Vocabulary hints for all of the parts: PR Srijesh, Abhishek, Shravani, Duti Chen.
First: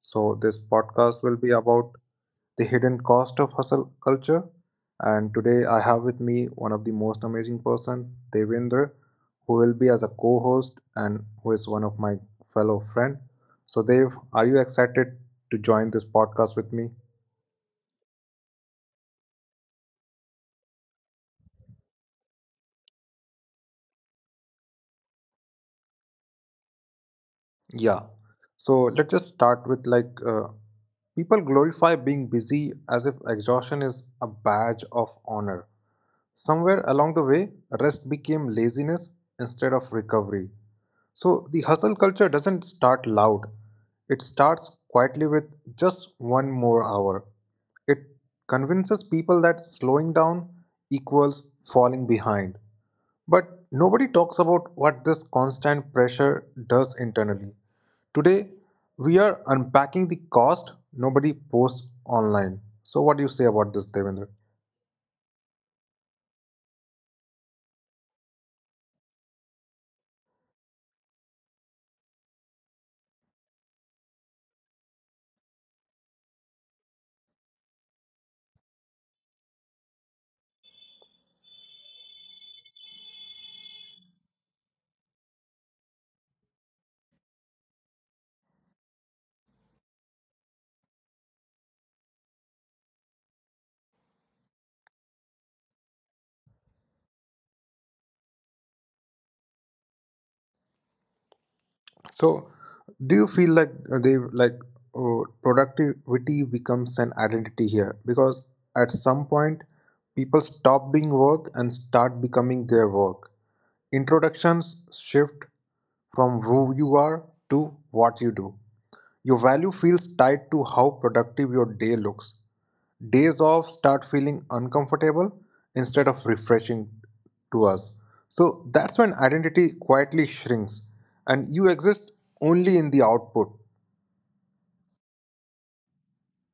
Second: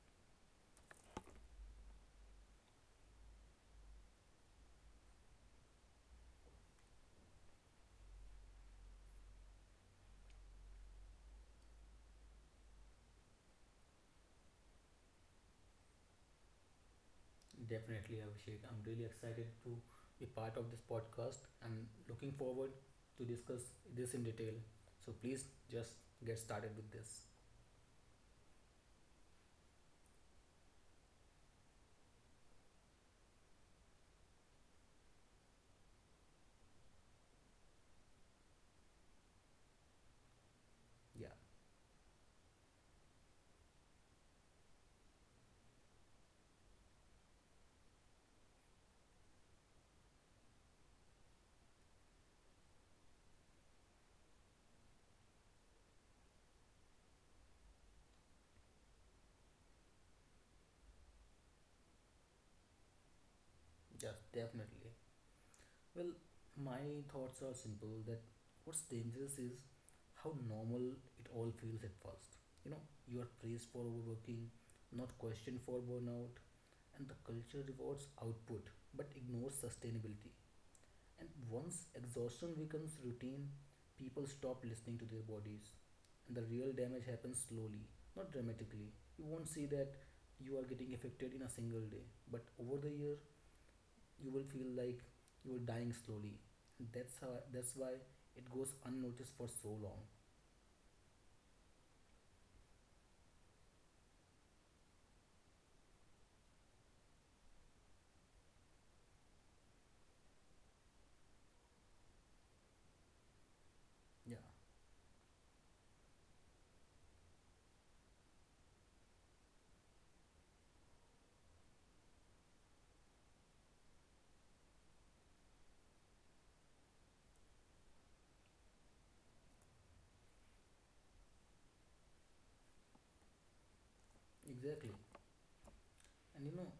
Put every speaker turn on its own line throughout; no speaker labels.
So, this podcast will be about the hidden cost of hustle culture. And today, I have with me one of the most amazing person, Devinder, who will be as a co-host and who is one of my fellow friend. So, Dev, are you excited to join this podcast with me?
Definitely, Abhishek. I'm really excited to be part of this podcast and looking forward to discuss this in detail. So please just get started with this.
Yeah. So let's just start with people glorify being busy as if exhaustion is a badge of honor. Somewhere along the way, rest became laziness instead of recovery.
Yeah,
So the hustle culture doesn't start loud, it starts quietly with just one more hour. It convinces people that slowing down equals falling behind. But nobody talks about what this constant pressure does internally. Today, we are unpacking the cost nobody posts online. So, what do you say about this,
just
Devendra?
definitely. Well, my thoughts are simple that what's dangerous is how normal it all feels at first. You know, you are praised for overworking, not questioned for burnout, and the culture rewards output but ignores sustainability. And once exhaustion becomes routine, people stop listening to their bodies. And the real damage happens slowly, not dramatically. You won't see that you are getting affected in a single day, but over the year, you will feel like you are dying slowly. And that's how that's why it goes unnoticed for so long.
So, do you feel like they like productivity becomes an identity here? Because at some point, people stop doing work and start becoming their work.
Yeah,
Introductions shift from who you are to what you do. Your value feels tied to how productive your day looks. Days off start feeling uncomfortable instead of refreshing to us. So that's when identity quietly shrinks and you exist only in the output.
exactly. And you know,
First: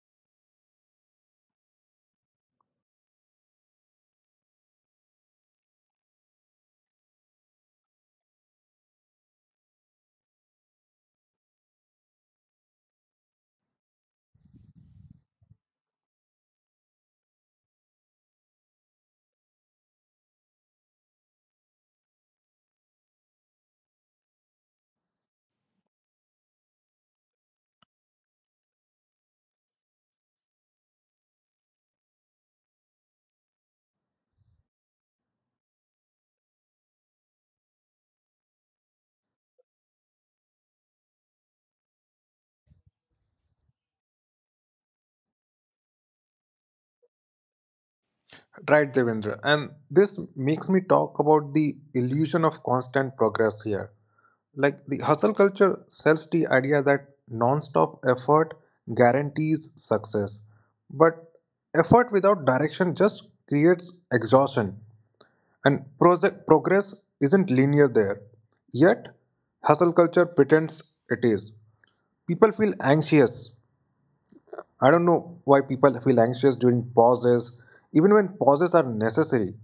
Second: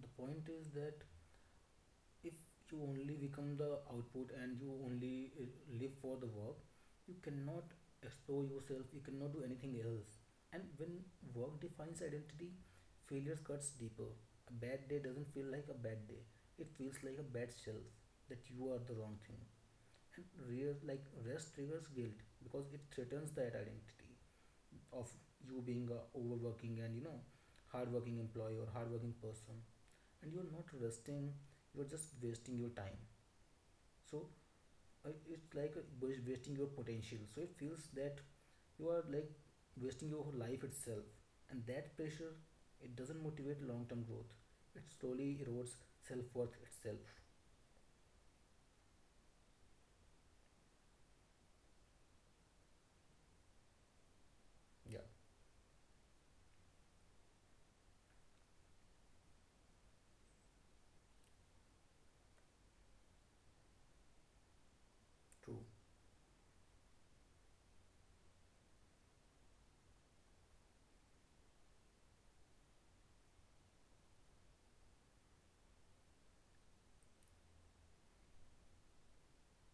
the point is that if you only become the output and you only live for the work, you cannot explore yourself, you cannot do anything else. And when work defines identity, failures cuts deeper. A bad day doesn't feel like a bad day, it feels like a bad self, that you are the wrong thing. And real like rest triggers guilt because it threatens that identity of you being a overworking and hardworking employee or hardworking person. And you're not resting, you're just wasting your time. So it's like a wasting your potential, so it feels that you are like wasting your life itself. And that pressure, it doesn't motivate long term growth, it slowly erodes self worth itself.
Right, Devendra. And this makes me talk about the illusion of constant progress here. Like the
Yeah.
hustle culture sells the idea that non-stop effort guarantees success. But effort without direction just creates exhaustion.
True.
And project progress isn't linear there. Yet, hustle culture pretends it is. People feel anxious I don't know why people feel anxious during pauses, even when pauses are necessary.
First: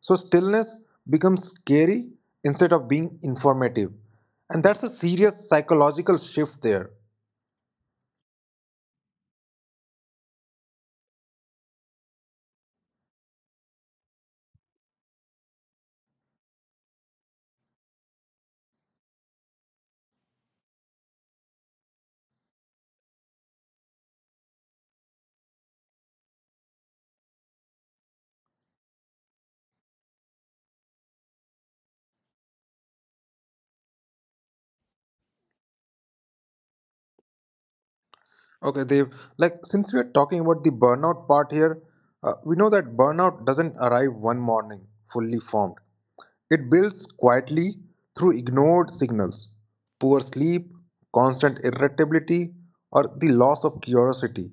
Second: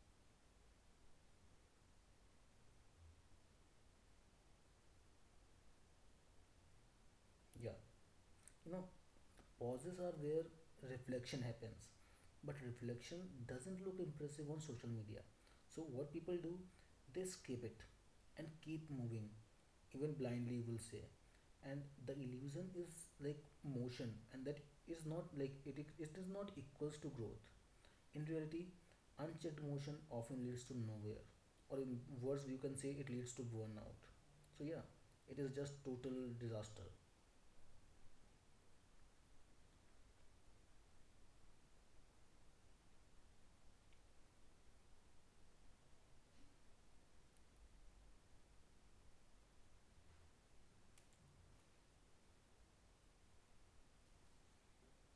So, stillness becomes scary instead of being informative. And that's a serious psychological shift there.
Yeah, you know pauses are where reflection happens, but reflection doesn't look impressive on social media. So, what people do, they skip it and keep moving, even blindly, you will say. And the illusion is like motion, and that is not like it is not equals to growth. In reality, unchecked motion often leads to nowhere, or in worse, you can say it leads to burnout. So, yeah, it is just total disaster.
Okay, Dev. Like, since we are talking about the burnout part here, we know that burnout doesn't arrive one morning fully formed. It builds quietly through ignored signals, poor sleep, constant irritability, or the loss of curiosity.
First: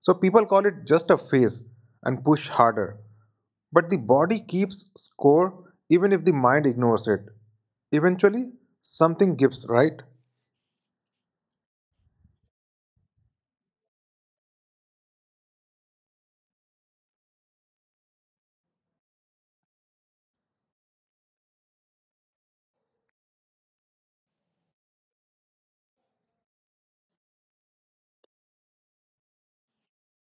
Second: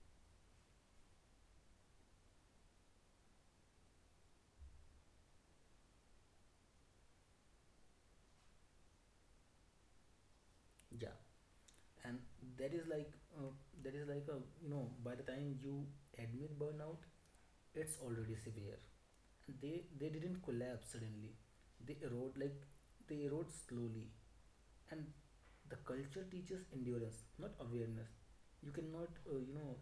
So people call it just a phase and push harder. But the body keeps score even if the mind ignores it. Eventually, something gives, right?
Yeah. and that is like uh, that is like a, by the time you admit burnout, it's already severe. And they didn't collapse suddenly, they erode like, they erode slowly. And the culture teaches endurance, not awareness. You cannot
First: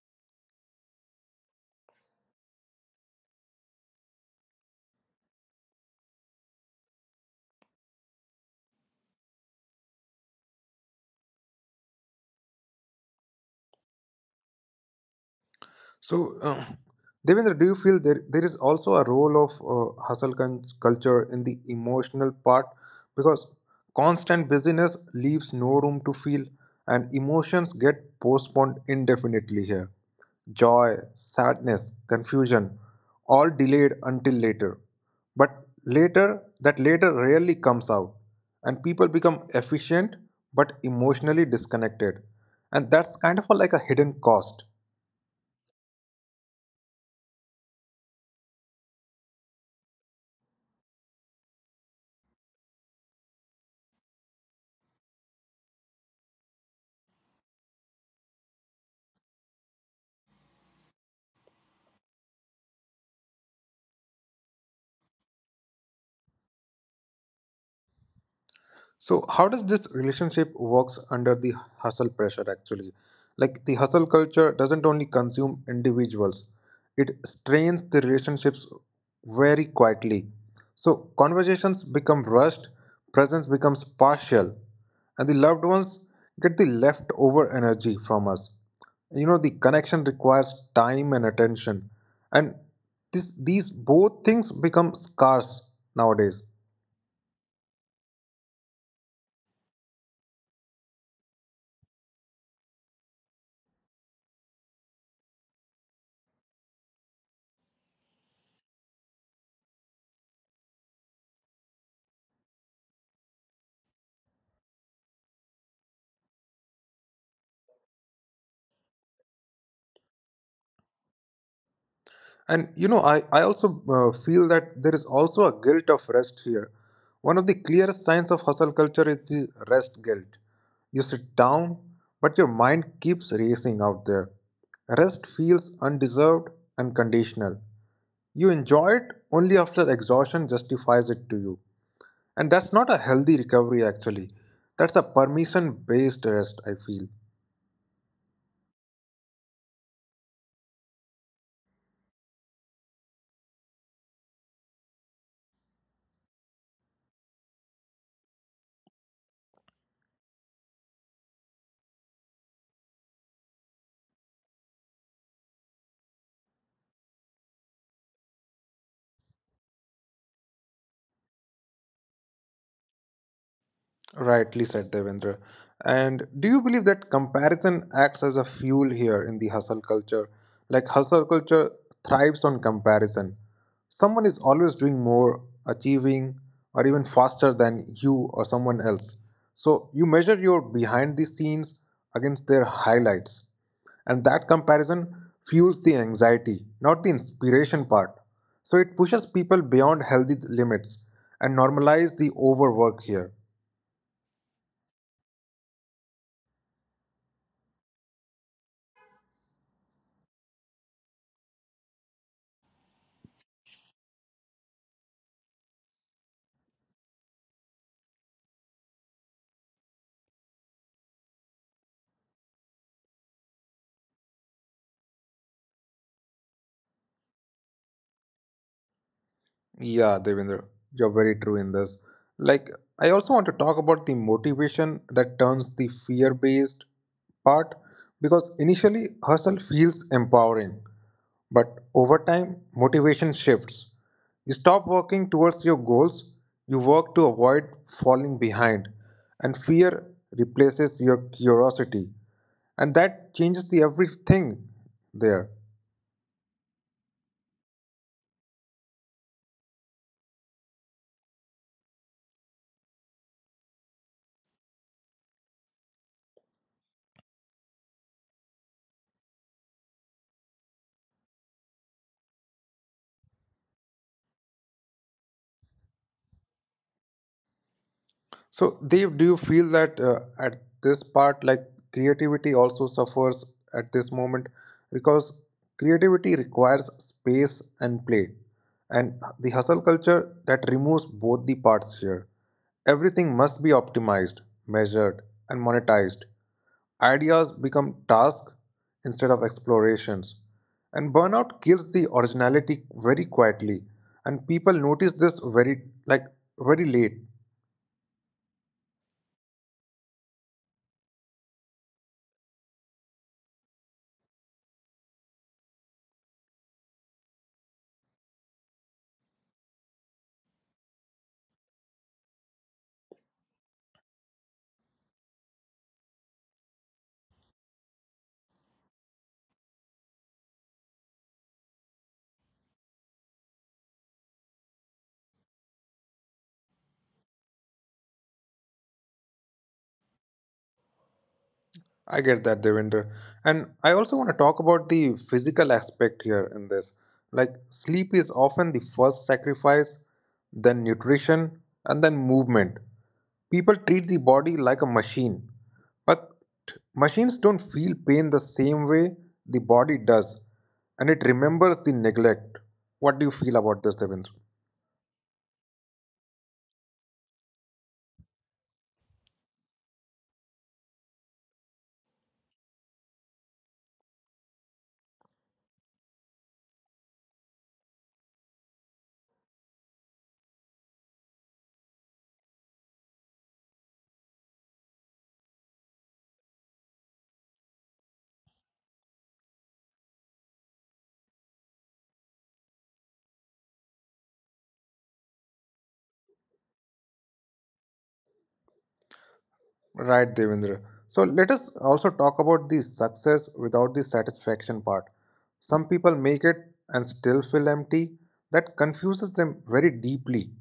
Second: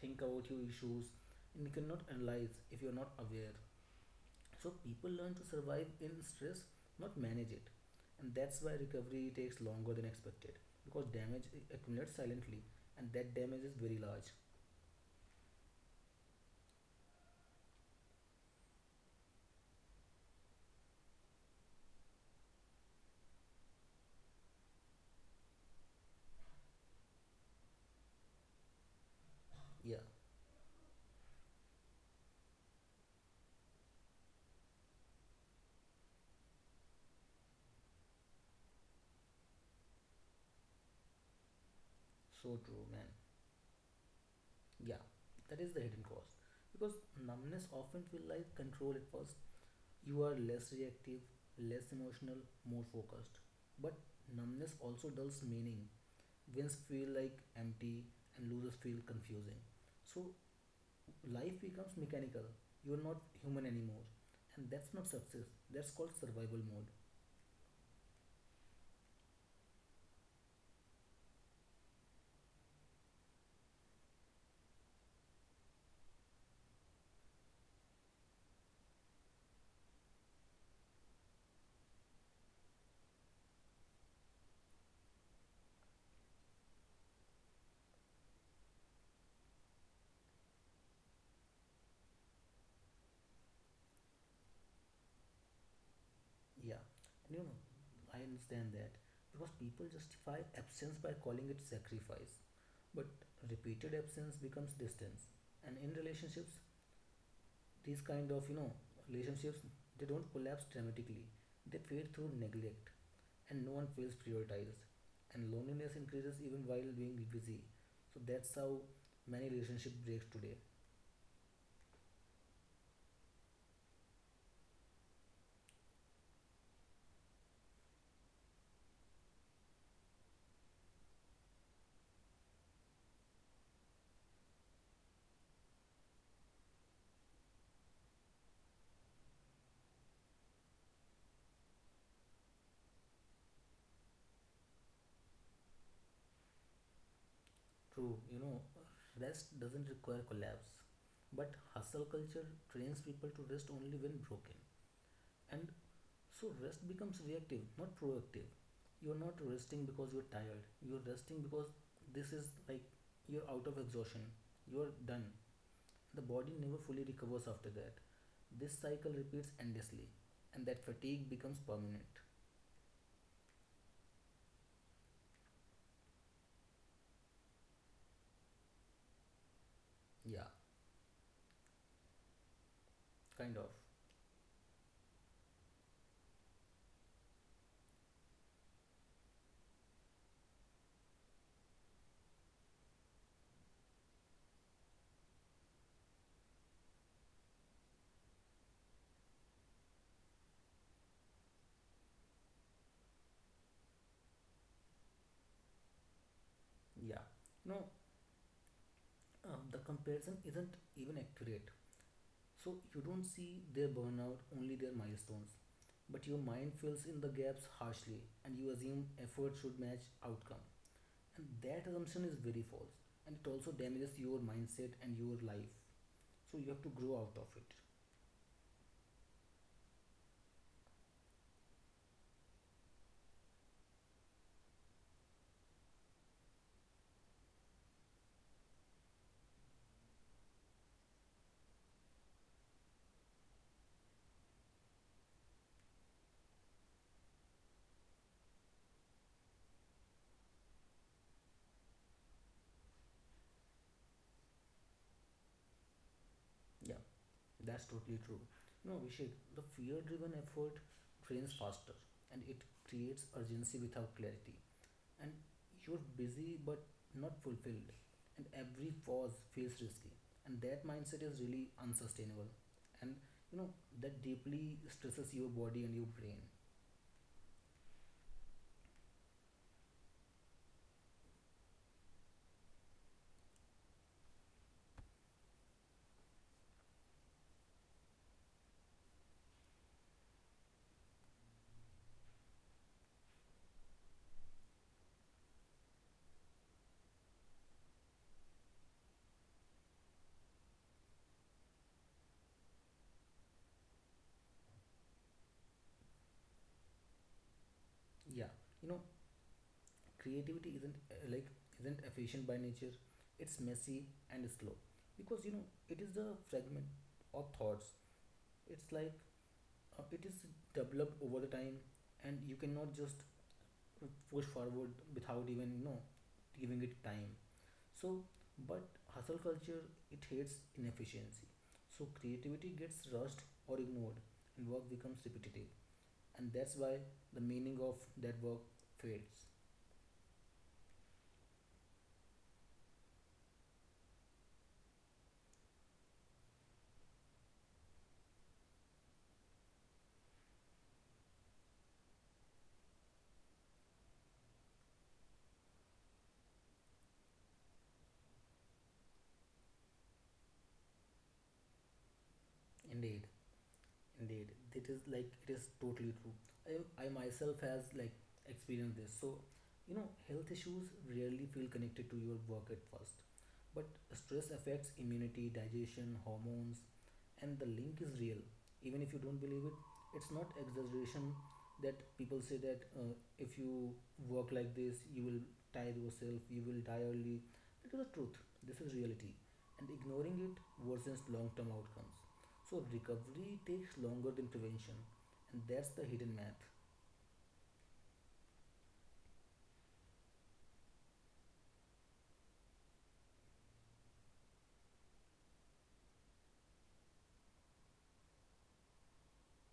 think about your issues, and you cannot analyze if you're not aware. So people learn to survive in stress, not manage it. And that's why recovery takes longer than expected, because accumulates silently, and that damage is very large.
So, Devendra, do you feel there is also a role of culture in the emotional part? Because constant busyness leaves no room to feel, and emotions get postponed indefinitely here.
Yeah,
Joy, sadness, confusion, all delayed until later. But later, that later rarely comes out, and people become efficient but emotionally disconnected,
so
and
true,
that's
man.
kind of a hidden cost.
Yeah, that is the hidden cost, because numbness often feels like control at first. You are less reactive, less emotional, more focused. But numbness also dulls meaning. Wins feel like empty and losers feel confusing. So life becomes mechanical, you are not human anymore, and that's not success, that's called survival mode.
So how does this relationship works under the hustle pressure actually? Like the hustle culture doesn't only consume individuals, it strains the relationships very quietly. So conversations become rushed, presence becomes partial, and the loved ones get the leftover energy from us. You know, the connection requires time and attention. And these both things become scarce nowadays.
Yeah, and I understand that, because people justify absence by calling it sacrifice. But repeated absence becomes distance, and in relationships, these kind of, relationships, they don't collapse dramatically, they fade through neglect. And no one feels prioritized, and loneliness increases even while being busy. So that's how many relationship breaks today.
And you know, I also feel that there is also a guilt of rest here. One of the clearest signs of hustle culture is the rest guilt. You sit down, but your mind keeps racing out there. Rest feels undeserved and conditional. You enjoy it only after exhaustion justifies it to you. And that's not a healthy recovery, actually. That's a permission based rest, I feel.
True. Rest doesn't require collapse, but hustle culture trains people to rest only when broken. And so rest becomes reactive, not proactive. You're not resting because you're tired. You're resting because this is like you're out of exhaustion. You're done. The body never fully recovers after that. This cycle repeats endlessly, and that fatigue becomes permanent.
Rightly said, Devendra. And do you believe that comparison acts as a fuel here in the hustle culture?
Yeah,
Like, hustle culture thrives on comparison.
kind of.
Someone is always doing more, achieving, or even faster than you or someone else. So, you measure your behind the scenes against their highlights. And that comparison fuels the anxiety, not the inspiration part. So, it pushes people beyond healthy limits and normalize the overwork here.
Yeah. No, the comparison isn't even accurate. So you don't see their burnout, only their milestones. But your mind fills in the gaps harshly, and you assume effort should match outcome. And that assumption is very false, and it also damages your mindset and your life. So you have to grow out of it.
Yeah, Devendra, you're very true in this. Like, I also want to talk about the motivation that turns the fear based part because initially hustle feels empowering, but over time, motivation shifts. You stop working towards your goals, you work to avoid falling behind, and fear replaces your curiosity. And that changes the everything there.
Yeah, that's totally true. No, Vishek, the fear driven effort drains faster, and it creates urgency without clarity. And you're busy but not fulfilled, and every pause feels risky, and that mindset is really unsustainable. And you know that deeply stresses your body and your brain.
So, Dev, do you feel that at this part, like creativity also suffers at this moment because creativity requires space and play, and the hustle culture that removes both the parts here. Everything must be optimized, measured, and monetized. Ideas become tasks instead of explorations. And burnout kills the originality very quietly. And people notice this very late.
Yeah, you know creativity isn't efficient by nature. It's messy and slow, because it is the fragment of thoughts. It's like it is developed over the time, and you cannot just push forward without even giving it time. So, but hustle culture, it hates inefficiency. So creativity gets rushed or ignored, and work becomes repetitive. And that's why the meaning of that work fades.
I get that, Devinder. And I also want to talk about the physical aspect here in this. Like, sleep is often the first sacrifice, then nutrition, and then movement. People treat the body like a machine, but machines don't feel pain the same way the body does, and it remembers the neglect. What do you feel about this, Devinder?
Indeed. Indeed, it is like it is totally true. I myself has like experienced this. So, health issues rarely feel connected to your work at first, but stress affects immunity, digestion, hormones, and the link is real. Even if you don't believe it, it's not exaggeration that people say that, if you work like this, you will tire yourself, you will die early. That is the truth. This is reality, and ignoring it worsens long-term outcomes. So recovery takes longer than prevention, and that's the hidden math.
Right, Devendra. So let us also talk about the success without the satisfaction part. Some people make it and still feel empty. That confuses them very deeply.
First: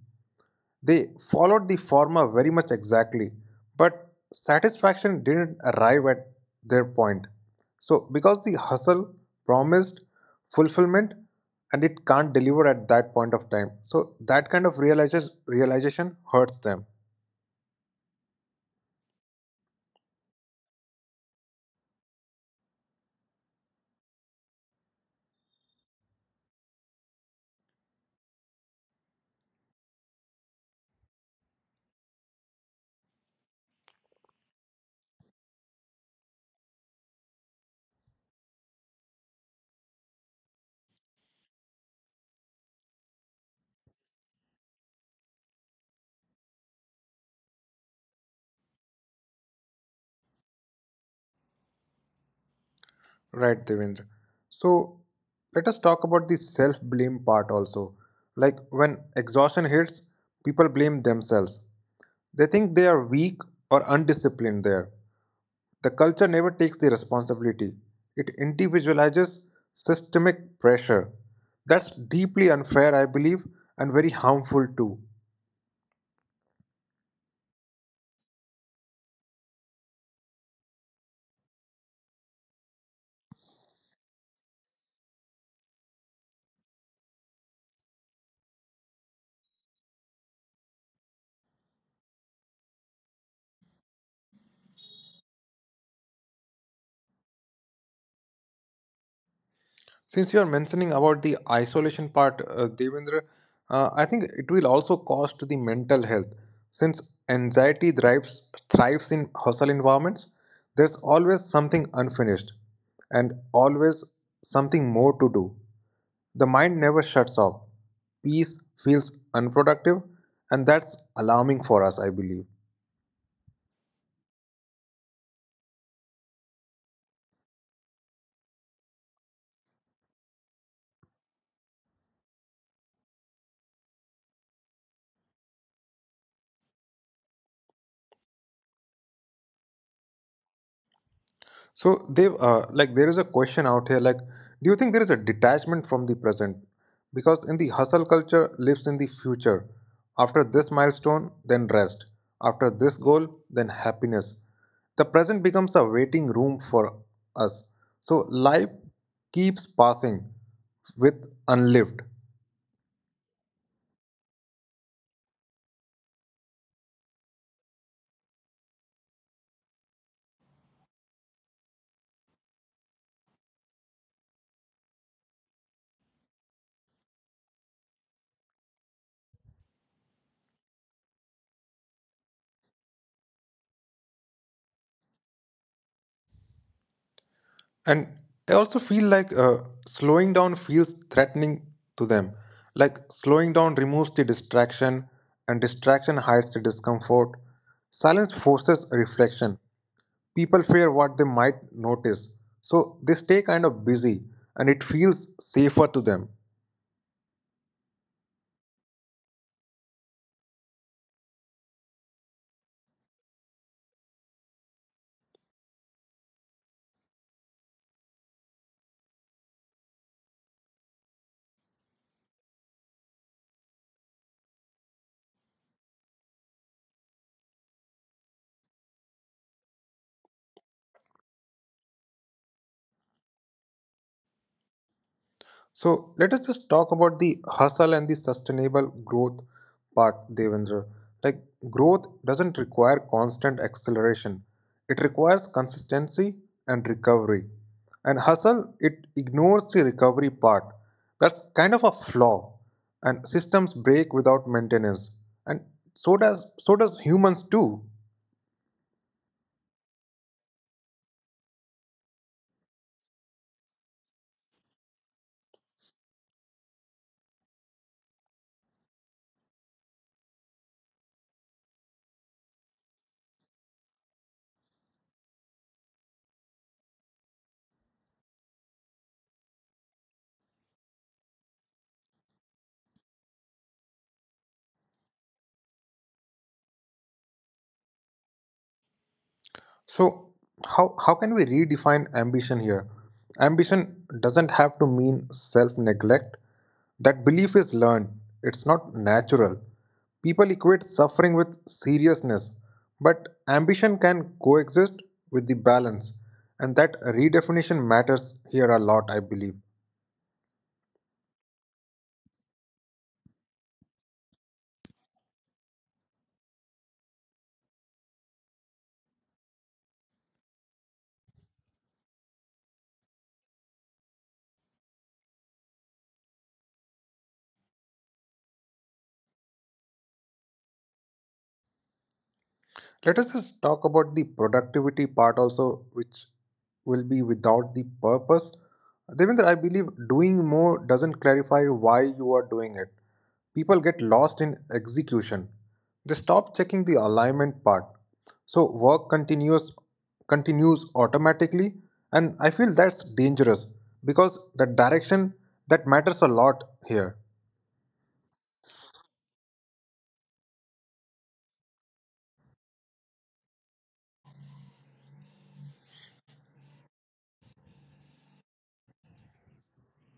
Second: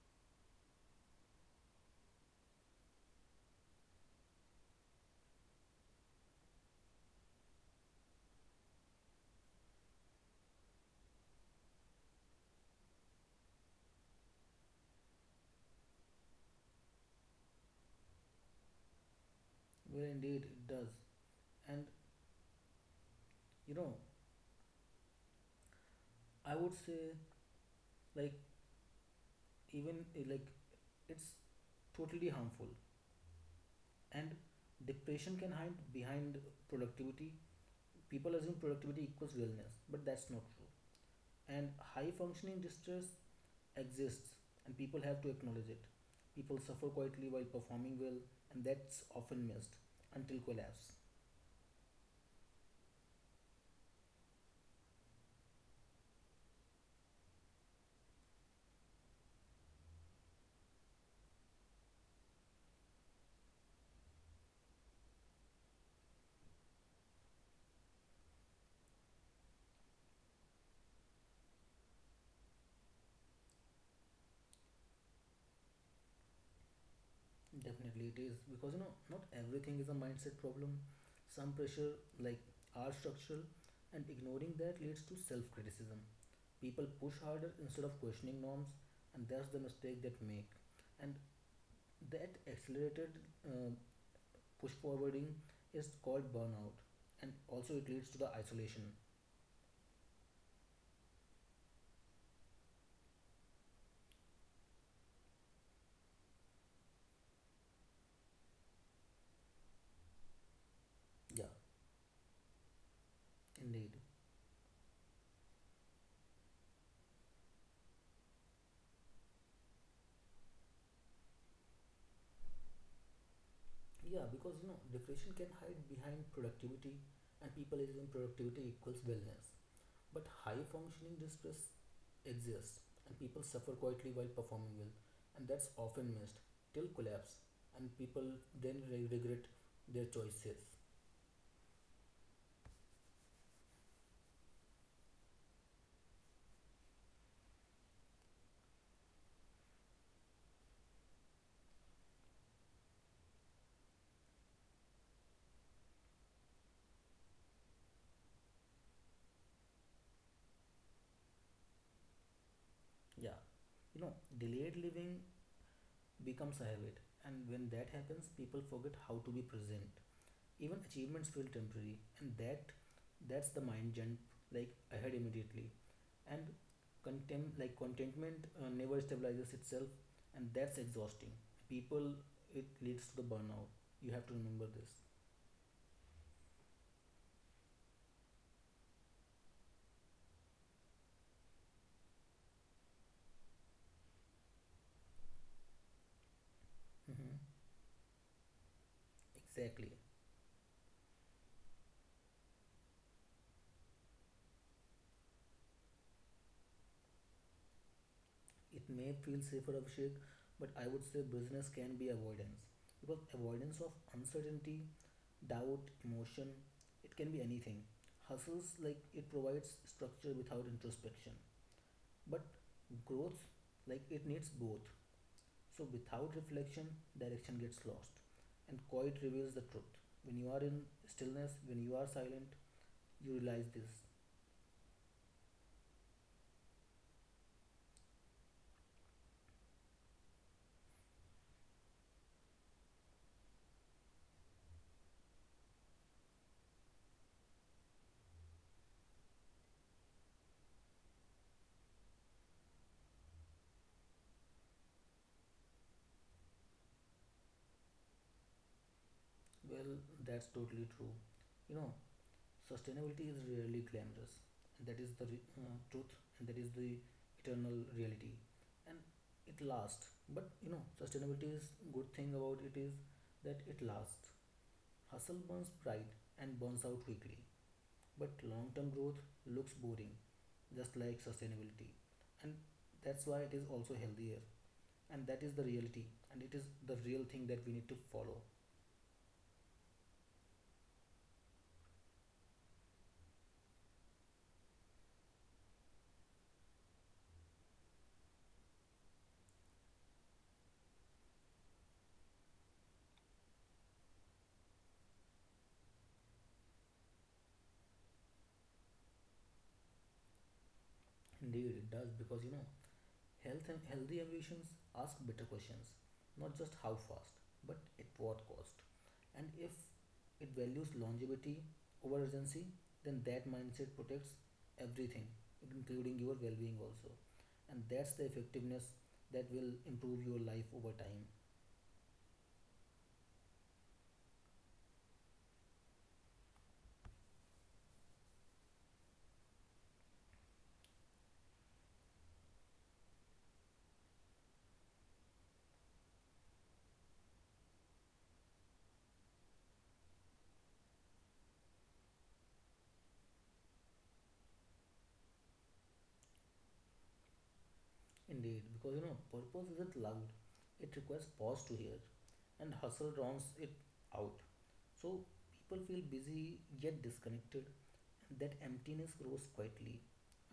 They followed the former very much exactly, but satisfaction didn't arrive at their point. So, because the hustle promised fulfillment and it can't deliver at that point of time. So, that realization hurts them.
Well, indeed it does, and you know I would say, like, even it's totally harmful. And depression can hide behind productivity. People assume productivity equals wellness, but that's not true. And high functioning distress exists, and people have to acknowledge it. People suffer quietly while performing well, and that's often missed until collapse.
Right, Devendra. So let us talk about the self blame part also. Like when exhaustion hits, people blame themselves. They think they are weak or undisciplined there. The culture never takes the responsibility, it individualizes systemic pressure. That's deeply unfair, I believe, and very harmful too.
Definitely, it is because not everything is a mindset problem. Some pressure like are structural, and ignoring that leads to self-criticism. People push harder instead of questioning norms, and that's the mistake that make. And that accelerated uh, push forwarding is called burnout, and also it leads to the isolation.
Since you are mentioning about the isolation part, Devendra, I think it will also cost the mental health. Since anxiety thrives in hostile environments,
Yeah,
there's always something unfinished and
indeed.
always something more to do. The mind never shuts off. Peace feels unproductive, and that's alarming for us, I believe.
Yeah, because, depression can hide behind productivity, and people assume productivity equals wellness. But high functioning distress exists, and people suffer quietly while performing well, and that's often missed till collapse, and people then regret their choices.
So they like there is a question out here like do you think there is a detachment from the present because in the hustle culture lives in the future after this milestone then rest after this goal then happiness the present becomes a waiting room for us so life keeps passing with unlived.
Yeah, you know, delayed living becomes a habit, and when that happens, people forget how to be present. Even achievements feel temporary, and that's the mind jump like ahead immediately. And contentment never stabilizes itself, and that's exhausting. People, it leads to the burnout, you have to remember this.
And I also feel like slowing down feels threatening to them. Like slowing down removes the distraction, and distraction hides the
Mm-hmm.
discomfort. Silence forces
Exactly.
reflection. People fear what they might notice. So they stay kind of busy, and it feels safer to them.
It may feel safer, Abhishek, but I would say business can be avoidance, because avoidance of uncertainty, doubt, emotion, it can be anything. Hustles, like, it provides structure without introspection, but growth, like, it needs both. So without reflection, direction gets lost, and quiet reveals the truth. When you are in stillness, when you are silent, you realize this.
So let us just talk about the hustle and the sustainable growth part, Devendra. Like growth doesn't require constant acceleration. It requires consistency and recovery. And hustle, it ignores the recovery part. That's kind of a flaw. And systems break without maintenance. And so does humans too.
Well, that's totally true. You know, sustainability is rarely glamorous, and that is the truth, and that is the eternal reality, and it lasts. But, sustainability is, good thing about it is that it lasts. Hustle burns bright and burns out quickly. But long term growth looks boring, just like sustainability. And that's why it is also healthier. And that is the reality. And it is the real thing that we need to follow.
So how can we redefine ambition here? Ambition doesn't have to mean self-neglect. That belief is learned. It's not natural. People equate suffering with seriousness, but ambition can coexist with the balance, and that redefinition matters here a lot, I believe.
Indeed, it does, because, health and healthy ambitions ask better questions, not just how fast, but at what cost. And if it values longevity over urgency, then that mindset protects everything, including your well being also. And that's the effectiveness that will improve your life over time.
Let us just talk about the productivity part also, which will be without the purpose. Devendra, I believe doing more doesn't clarify why you are doing it. People get lost in execution. They stop checking the alignment part. So work continues continues automatically, and I feel that's dangerous because the direction that matters a lot here.
Indeed, because, purpose isn't loud, it requires pause to hear, and hustle drowns it out. So people feel busy yet disconnected, and that emptiness grows quietly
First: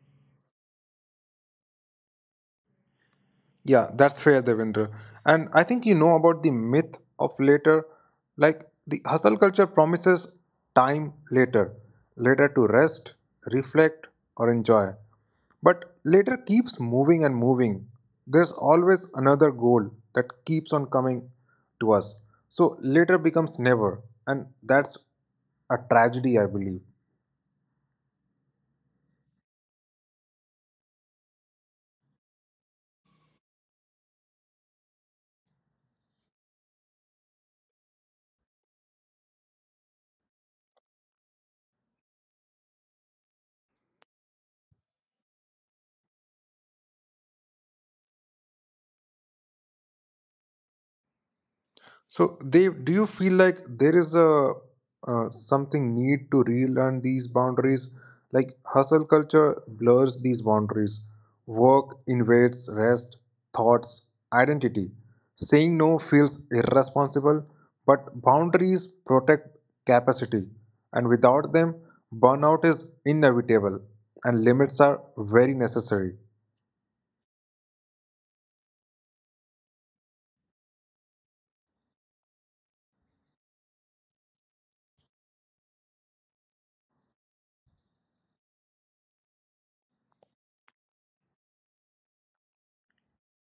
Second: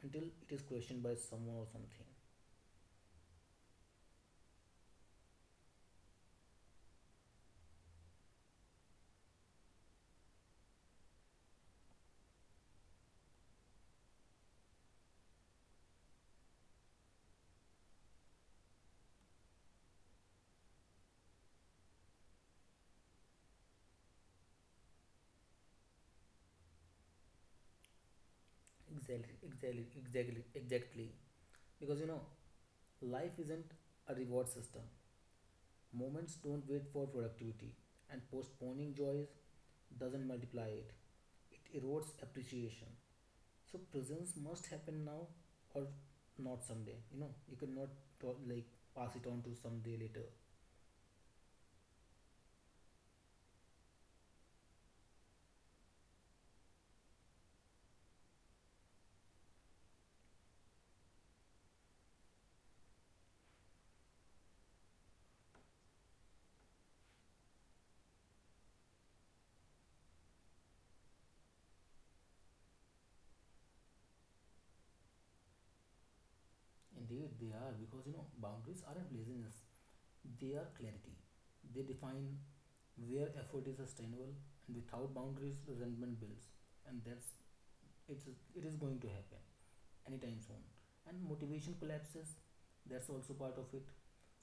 until it is questioned by someone or something.
Yeah, that's fair, Devendra. And I think you know about the myth of later. Like the hustle culture promises time later, later to rest, reflect, or enjoy. But later keeps moving and moving. There's always another goal that keeps on coming to us. So later becomes never. And that's a tragedy, I believe.
Exactly, exactly, exactly, exactly. Because, life isn't a reward system. Moments don't wait for productivity, and postponing joys doesn't multiply it. It erodes appreciation. So presence must happen now or not someday. You cannot like pass it on to someday later.
So they do you feel like there is a something need to relearn these boundaries? Like hustle culture blurs these boundaries. Work invades rest, thoughts, identity. Saying no feels irresponsible, but boundaries protect capacity, and without them, burnout is inevitable and limits are very necessary.
Indeed, they are, because boundaries aren't laziness; they are clarity. They define where effort is sustainable, and without boundaries, resentment builds, and that's it's it is going to happen anytime soon. And motivation collapses, that's also part of it.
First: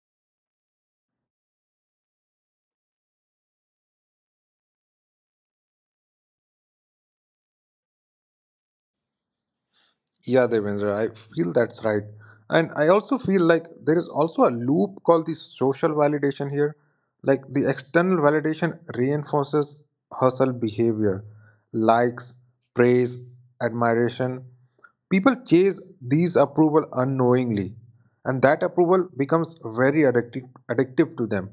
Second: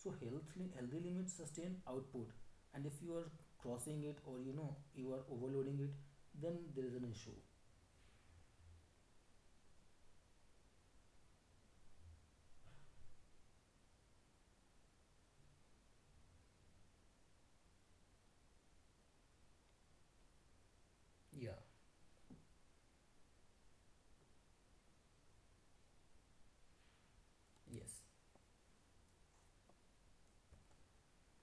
So healthy limits sustain output, and if you are crossing it, or you are overloading it, then there is an issue.
Yeah, Devendra, I feel that's right. And I also feel like there is also a loop called the social validation here. Like the external validation reinforces hustle behavior,
Yeah.
likes, praise, admiration. People chase these approval unknowingly,
Yes.
and that approval becomes very addictive to them.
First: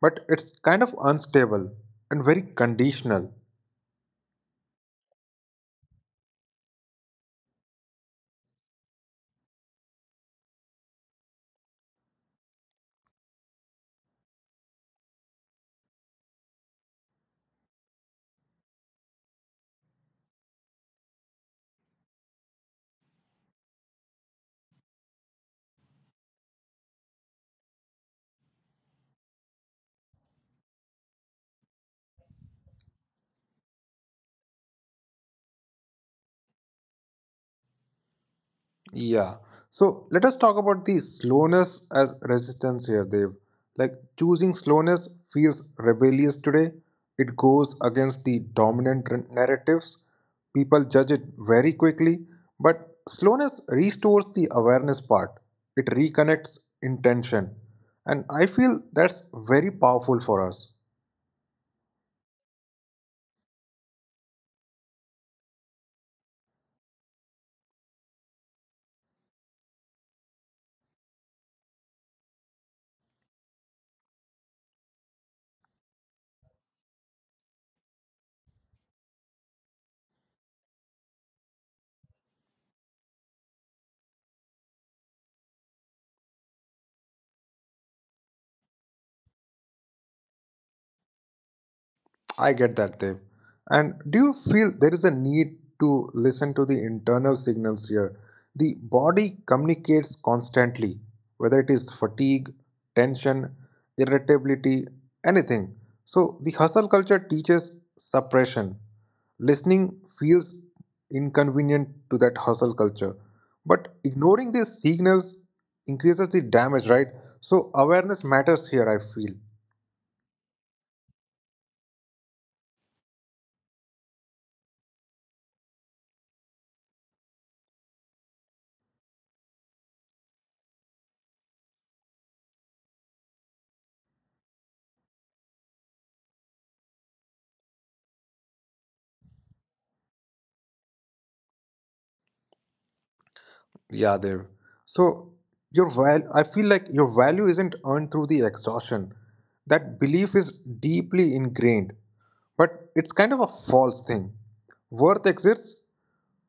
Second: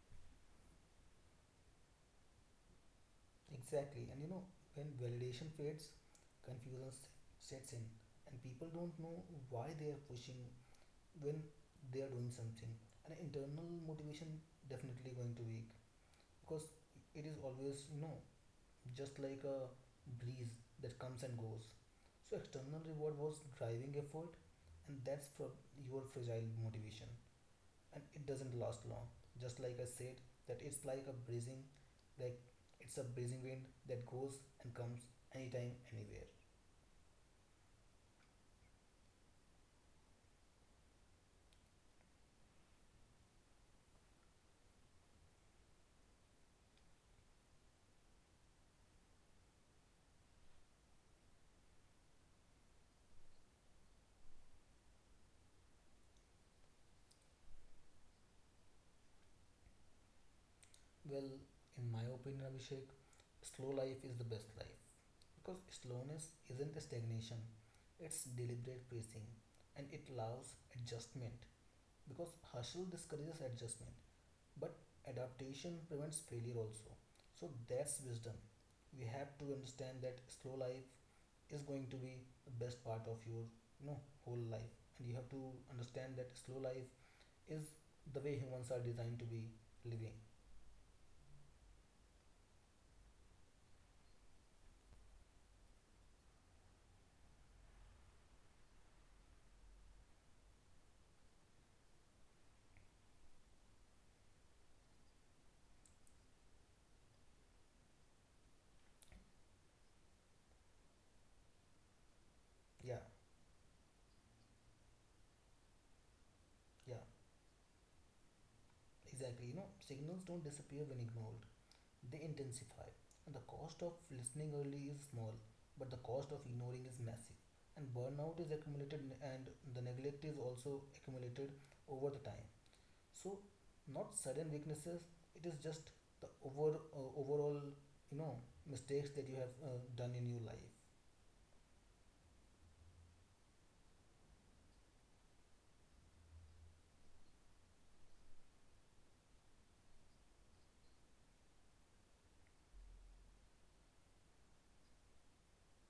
But it's kind of unstable and very conditional.
Exactly, and, when validation fades, confusion s- sets in, and people don't know why they are pushing when they are doing something. And internal motivation definitely going to weak, because it is always, just like a breeze that comes and goes. So external reward was driving effort, and that's for your fragile motivation, and it doesn't last long. Just like I said, that it's like a breezing, like it's a breezing wind that goes and comes anytime, anywhere.
Yeah. So let us talk about the slowness as resistance here, Dev. Like choosing slowness feels rebellious today. It goes against the dominant narratives. People judge it very quickly. But slowness restores the awareness part, it reconnects intention. And I feel that's very powerful for us.
Well, in my opinion, Abhishek, slow life is the best life, because slowness isn't a stagnation; it's deliberate pacing, and it allows adjustment, because hustle discourages adjustment. But adaptation prevents failure also. So that's wisdom. We have to understand that slow life is going to be the best part of your, you know whole life. And you have to understand that slow life is the way humans are designed to be living.
I get that, Dev. And do you feel there is a need to listen to the internal signals here? The body communicates constantly, whether it is fatigue, tension, irritability, anything. So the hustle culture teaches suppression. Listening feels inconvenient to that hustle culture.
Yeah,
But ignoring these signals increases the damage, right?
yeah,
So awareness matters here, I feel.
exactly. Signals don't disappear when ignored. They intensify. And the cost of listening early is small, but the cost of ignoring is massive. And burnout is accumulated, and the neglect is also accumulated over the time. So not sudden weaknesses. It is just the overall, you know mistakes that you have done in your life.
Yeah, Dev. So your val I feel like your value isn't earned through the exhaustion. That belief is deeply ingrained, but it's kind of a false thing. Worth exists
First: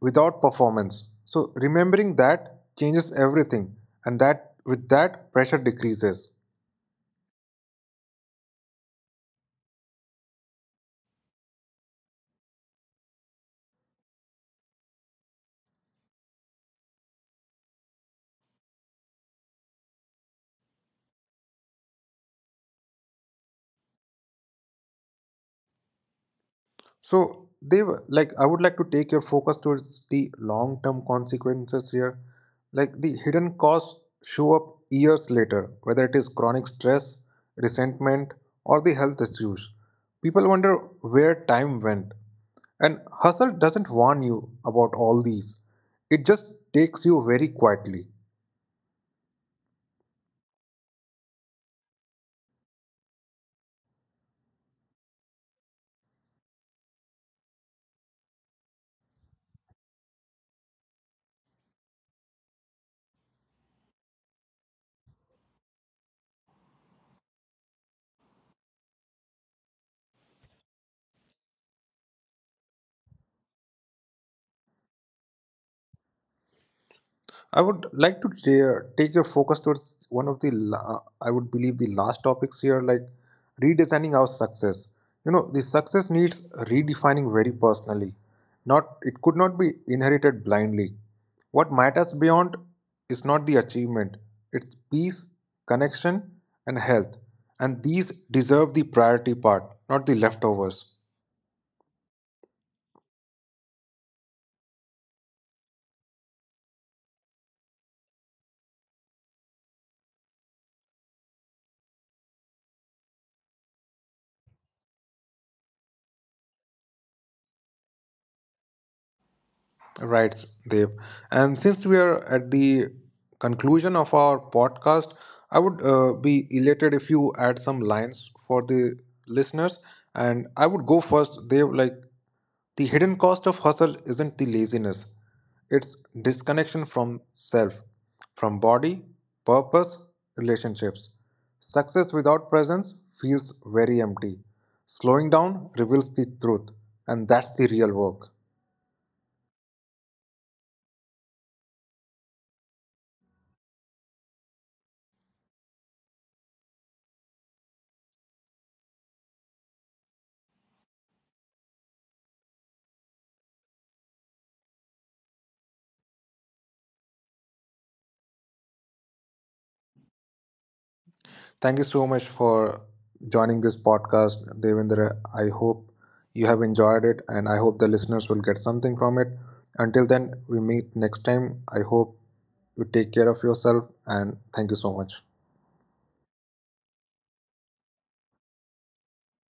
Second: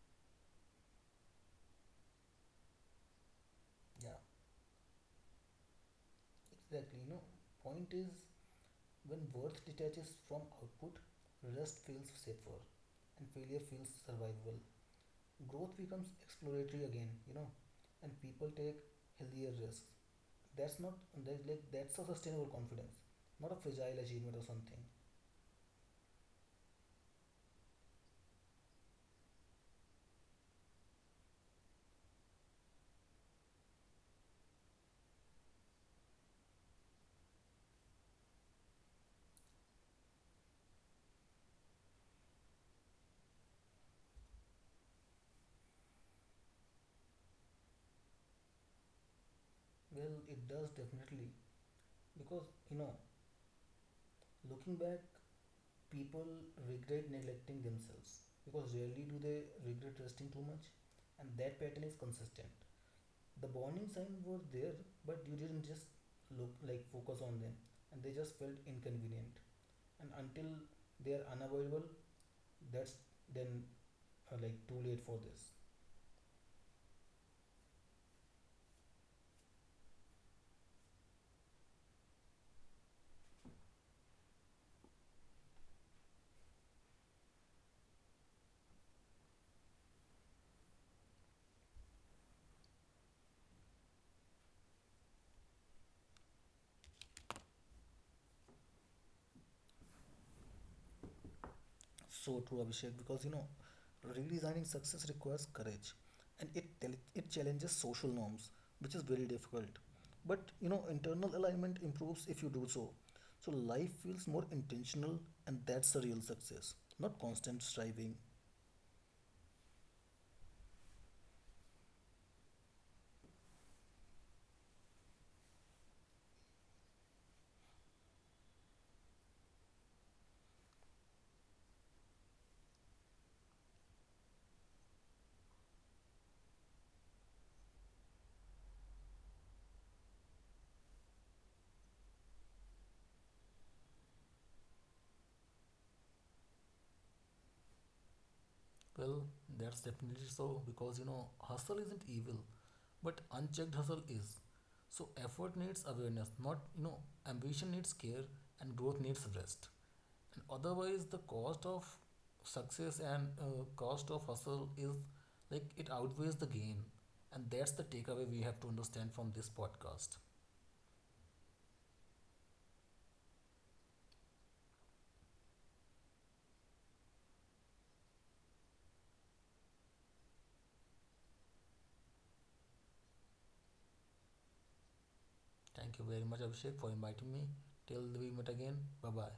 without performance. So remembering that changes everything,
Yeah,
and that with that pressure decreases.
exactly. Point is, when worth detaches from output, rest feels safer, and failure feels survivable. Growth becomes exploratory again. And people take healthier risks. That's not that's a sustainable confidence, not a fragile achievement or something.
So they were like I would like to take your focus towards the long-term consequences here. Like the hidden costs show up years later, whether it is chronic stress, resentment, or the health issues. People wonder where time went. And hustle doesn't warn you about all these. It just takes you very quietly.
Well, it does definitely, because, looking back, people regret neglecting themselves, because rarely do they regret resting too much. And that pattern is consistent. The warning signs were there, but you didn't just look like focus on them, and they just felt inconvenient. And until they are unavoidable, that's then like too late for this.
I would like to take your focus towards one of the, I would believe, the last topics here, like redesigning our success. You know, the success needs redefining very personally. Not, it could not be inherited blindly. What matters beyond is not the achievement; it's peace, connection, and health, and these deserve the priority part, not the leftovers.
So true, Abhishek, because, redesigning success requires courage, and it challenges social norms, which is very difficult. But, internal alignment improves if you do so. So life feels more intentional, and that's the real success, not constant striving.
Right, Dev. And since we are at the conclusion of our podcast, I would be elated if you add some lines for the listeners. And I would go first, Dev. Like, the hidden cost of hustle isn't the laziness, it's disconnection from self, from body, purpose, relationships. Success without presence feels very empty. Slowing down reveals the truth, and that's the real work.
Well, that's definitely so, because, hustle isn't evil, but unchecked hustle is. So effort needs awareness, not, ambition needs care, and growth needs rest. And otherwise, the cost of success and cost of hustle is like it outweighs the gain, and that's the takeaway we have to understand from this podcast.
Thank you so much for joining this podcast, Devendra. I hope you have enjoyed it and I hope the listeners will get something from it. Until then, we meet next time. I hope you take care of yourself and thank you so much.
Thank you very much, Abhishek, for inviting me. Till we meet again, bye bye.